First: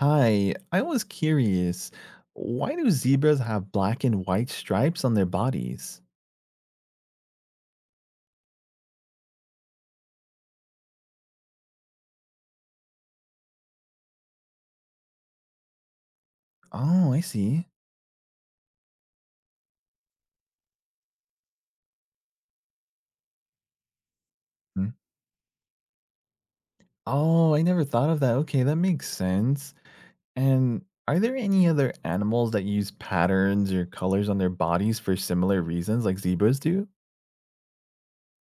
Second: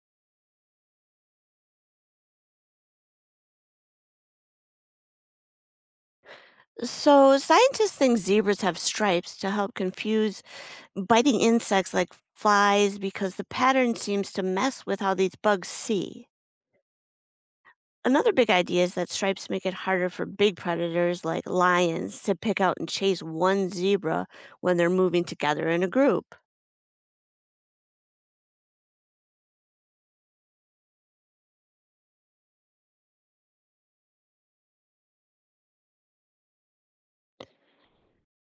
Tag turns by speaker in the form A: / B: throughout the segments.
A: Hi, I was curious. Why do zebras have black and white stripes on their bodies?
B: So, scientists think zebras have stripes to help confuse biting insects like flies because the pattern seems to mess with how these bugs see.
A: Oh, I see.
B: Another big idea is that stripes make it harder for big predators like lions to pick out and chase one zebra when they're
A: Hmm.
B: moving together in a group.
A: Oh, I never thought of that. Okay, that makes sense. And are there any other animals that use patterns or colors on their bodies for similar reasons like zebras do?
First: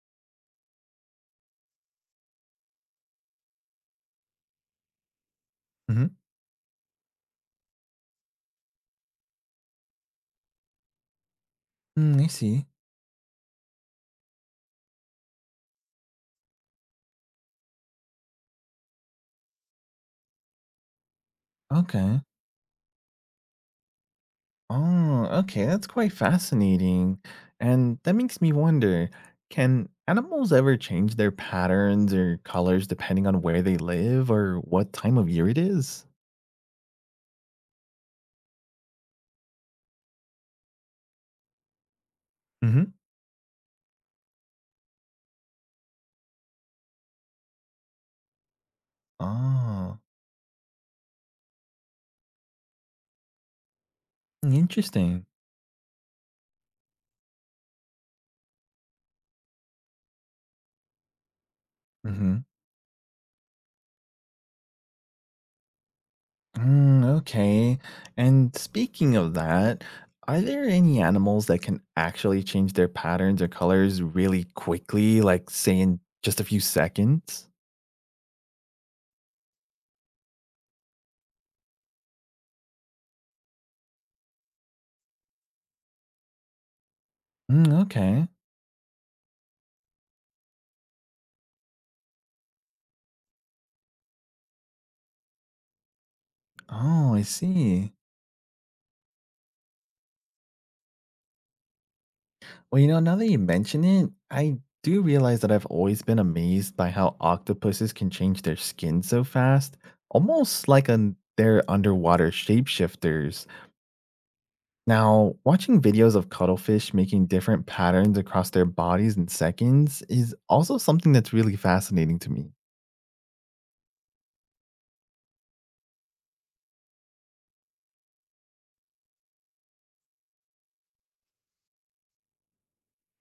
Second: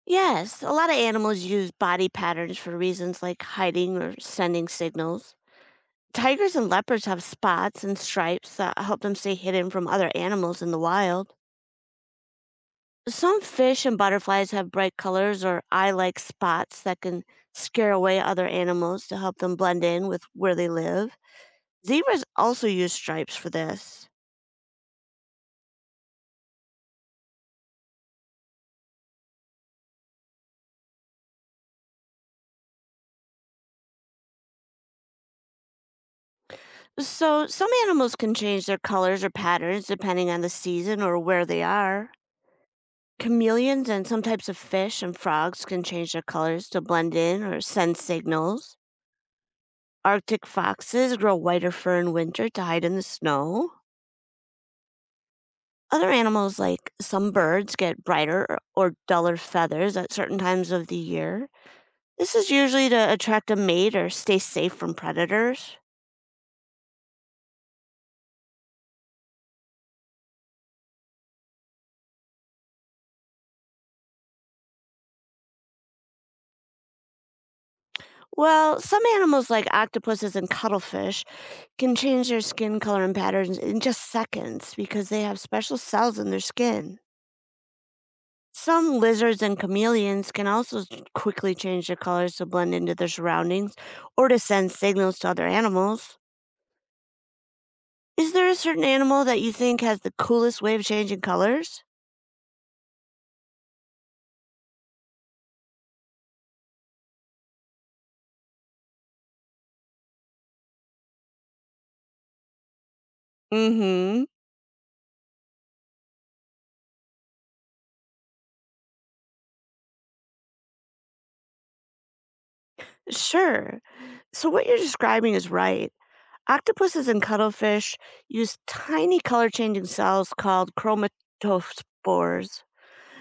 B: Yes, a lot of animals use body patterns for reasons like hiding or sending signals. Tigers and leopards have spots and stripes that help them stay hidden from other animals in the wild.
A: Mm-hmm. I see.
B: Some fish and butterflies have bright colors or eye like spots that can scare away other animals to help them blend in with where they live.
A: Okay.
B: Zebras also use stripes for this.
A: Oh, okay, that's quite fascinating. And that makes me wonder, can animals ever change their patterns or colors depending on where they live or what time of year it is?
B: So, some animals can change their colors or patterns depending on the season or where they are.
A: Hmm.
B: Chameleons and some types of fish and frogs can change their colors to blend in or send signals.
A: Oh,
B: Arctic foxes grow whiter fur in winter to hide in the snow.
A: interesting.
B: Other animals, like some birds, get brighter or duller feathers at certain times of the year. This
A: Mm-hmm.
B: is usually to attract a mate or stay safe from predators.
A: Mm, okay. And speaking of that, are there any animals that can actually change their patterns or colors really quickly, like say in just a few seconds?
B: Well, some animals, like octopuses and cuttlefish, can change their skin color and patterns in just seconds because they have special cells in their skin.
A: Mm, okay.
B: Some lizards and chameleons can also quickly change their colors to blend into their surroundings or to send signals to other animals.
A: Oh, I see.
B: Is there a certain animal that you think has the coolest way of changing colors?
A: Well, now that you mention it, I do realize that I've always been amazed by how octopuses can change their skin so fast, almost like they're underwater shapeshifters.
B: Mhm.
A: Now, watching videos of cuttlefish making different patterns across their bodies in seconds is also something that's really fascinating to me.
B: Sure. So, what you're describing is right. Octopuses and cuttlefish use tiny color changing cells called chromatophores.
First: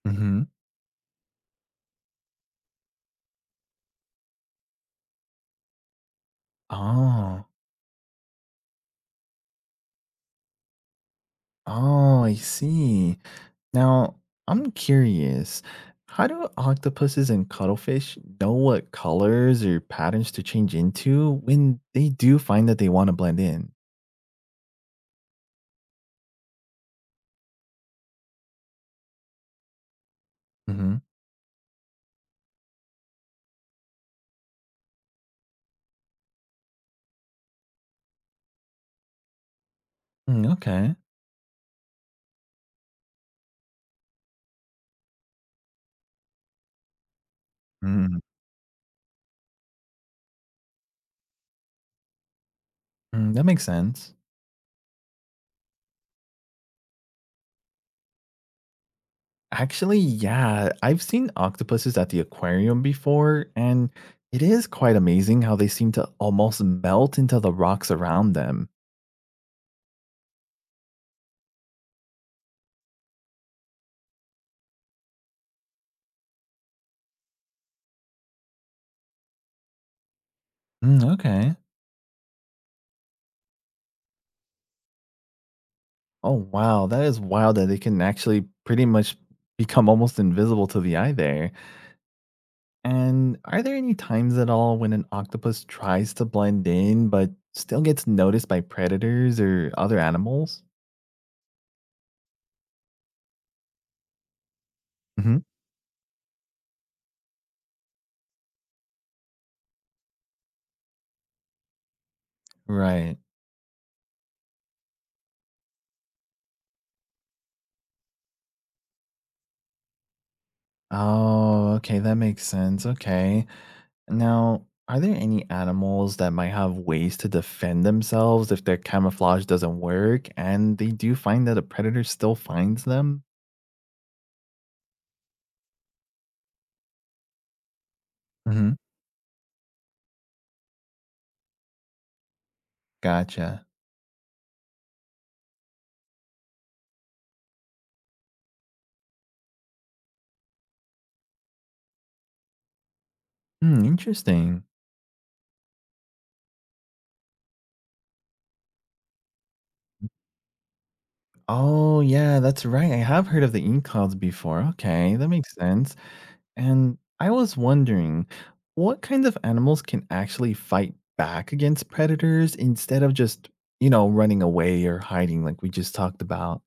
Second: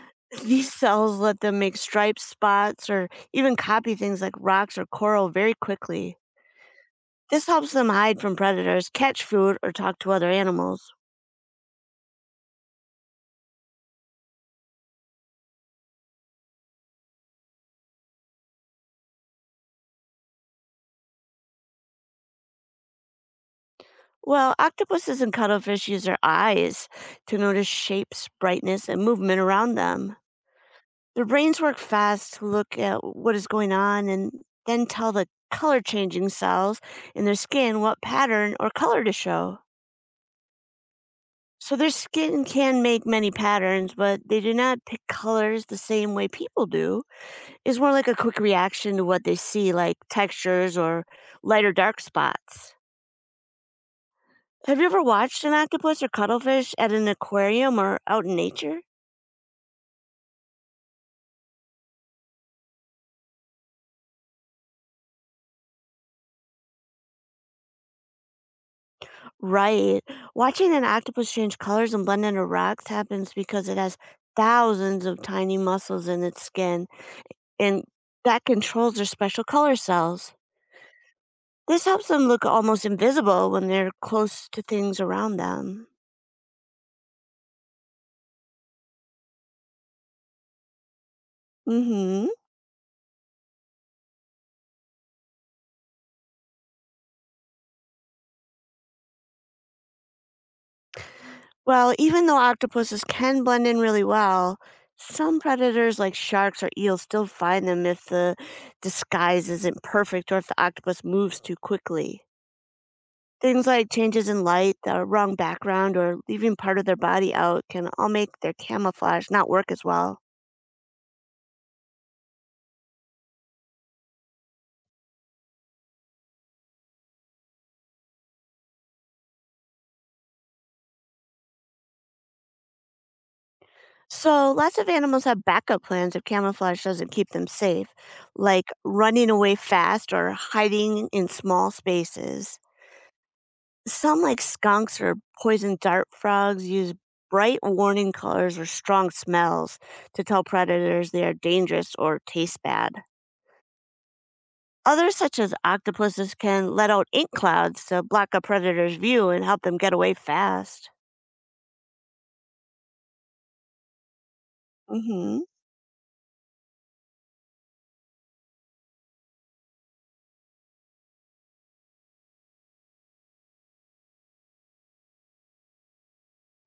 A: Hmm.
B: These cells let them make stripes, spots, or even copy things like rocks or coral very quickly. This
A: Oh,
B: helps them hide from predators, catch food, or talk to other animals.
A: oh, I see. Now, I'm curious, how do octopuses and cuttlefish know what colors or patterns to change into when they do find that they want to blend in?
B: Well, octopuses and cuttlefish use their eyes to notice shapes, brightness, and movement around them.
A: Hmm.
B: Their brains work fast to look at what is going on and then tell the color changing cells in their skin what pattern or color to show.
A: Mm, okay.
B: So their skin can make many patterns, but they do not pick colors the same way people do. It's more like a
A: Mm,
B: quick reaction to what they see, like textures or light or dark spots.
A: mm, that makes sense.
B: Have you ever watched an octopus or cuttlefish at an aquarium or out in nature?
A: Actually, yeah, I've seen octopuses at the aquarium before, and it is quite amazing how they seem to almost melt into the rocks around them.
B: Right. Watching an octopus change colors and blend into rocks happens because it has thousands of tiny muscles in its skin, and that controls their special color cells.
A: Mm, okay.
B: This helps them look almost invisible when they're close to things around them.
A: Oh, wow. That is wild that they can actually pretty much become almost invisible to the eye there.
B: Mm hmm.
A: And are there any times at all when an octopus tries to blend in but still gets noticed by predators or other animals?
B: Well, even though octopuses can blend in really well,
A: Hmm.
B: some predators like sharks or eels still find them if the disguise isn't perfect or if the octopus moves too quickly.
A: Right.
B: Things like changes in light, the wrong background, or leaving part of their body out can all make their camouflage not work as well.
A: Oh, okay, that makes sense. Okay. Now, are there any animals that might have ways to defend themselves if their camouflage doesn't work and they do find that a predator still finds them?
B: So, lots of animals have backup plans if camouflage doesn't keep them safe, like
A: Hmm.
B: running away fast or hiding in small spaces.
A: Gotcha.
B: Some, like skunks or poison dart frogs, use bright warning colors or strong smells to tell predators they are dangerous or taste bad.
A: Hmm, interesting.
B: Others, such as octopuses, can let out ink clouds to block a predator's view and help them get away fast.
A: Oh, yeah, that's right. I have heard of the ink clouds before. Okay, that
B: Hmm.
A: makes sense. And I was wondering, what kinds of animals can actually fight back against predators instead of just, running away or hiding like we just talked about?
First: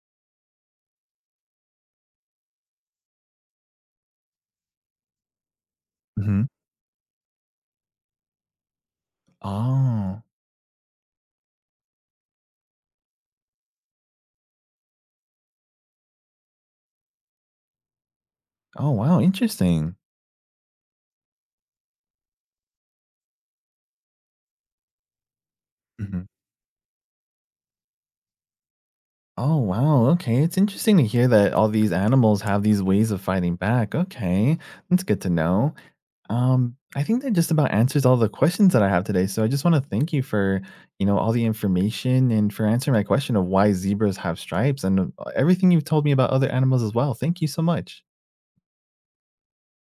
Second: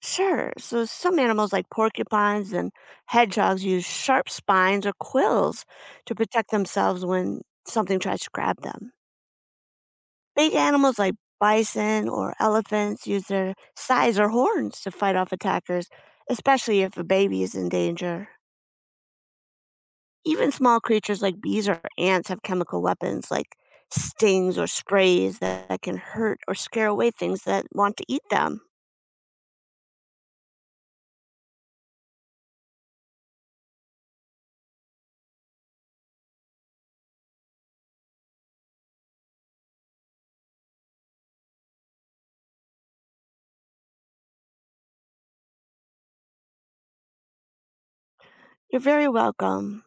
B: Sure. So some animals, like porcupines and hedgehogs, use sharp spines or quills to
A: Hmm.
B: protect themselves when something tries to grab them.
A: Oh,
B: Big animals like bison or elephants use their size or horns to fight off attackers, especially if a baby is in danger.
A: oh, wow. Interesting.
B: Even small creatures like bees or ants have chemical weapons like stings or sprays that can
A: Hmm.
B: hurt or scare away things that want to eat them.
A: Oh, wow. Okay. It's interesting to hear that all these animals have these ways of fighting back. Okay. That's good to know. I think that just about answers all the questions that I have today. So I just want to thank you for, all the information and for answering my question of why zebras have stripes and everything you've told me about other animals as well. Thank you so much.
B: You're very welcome.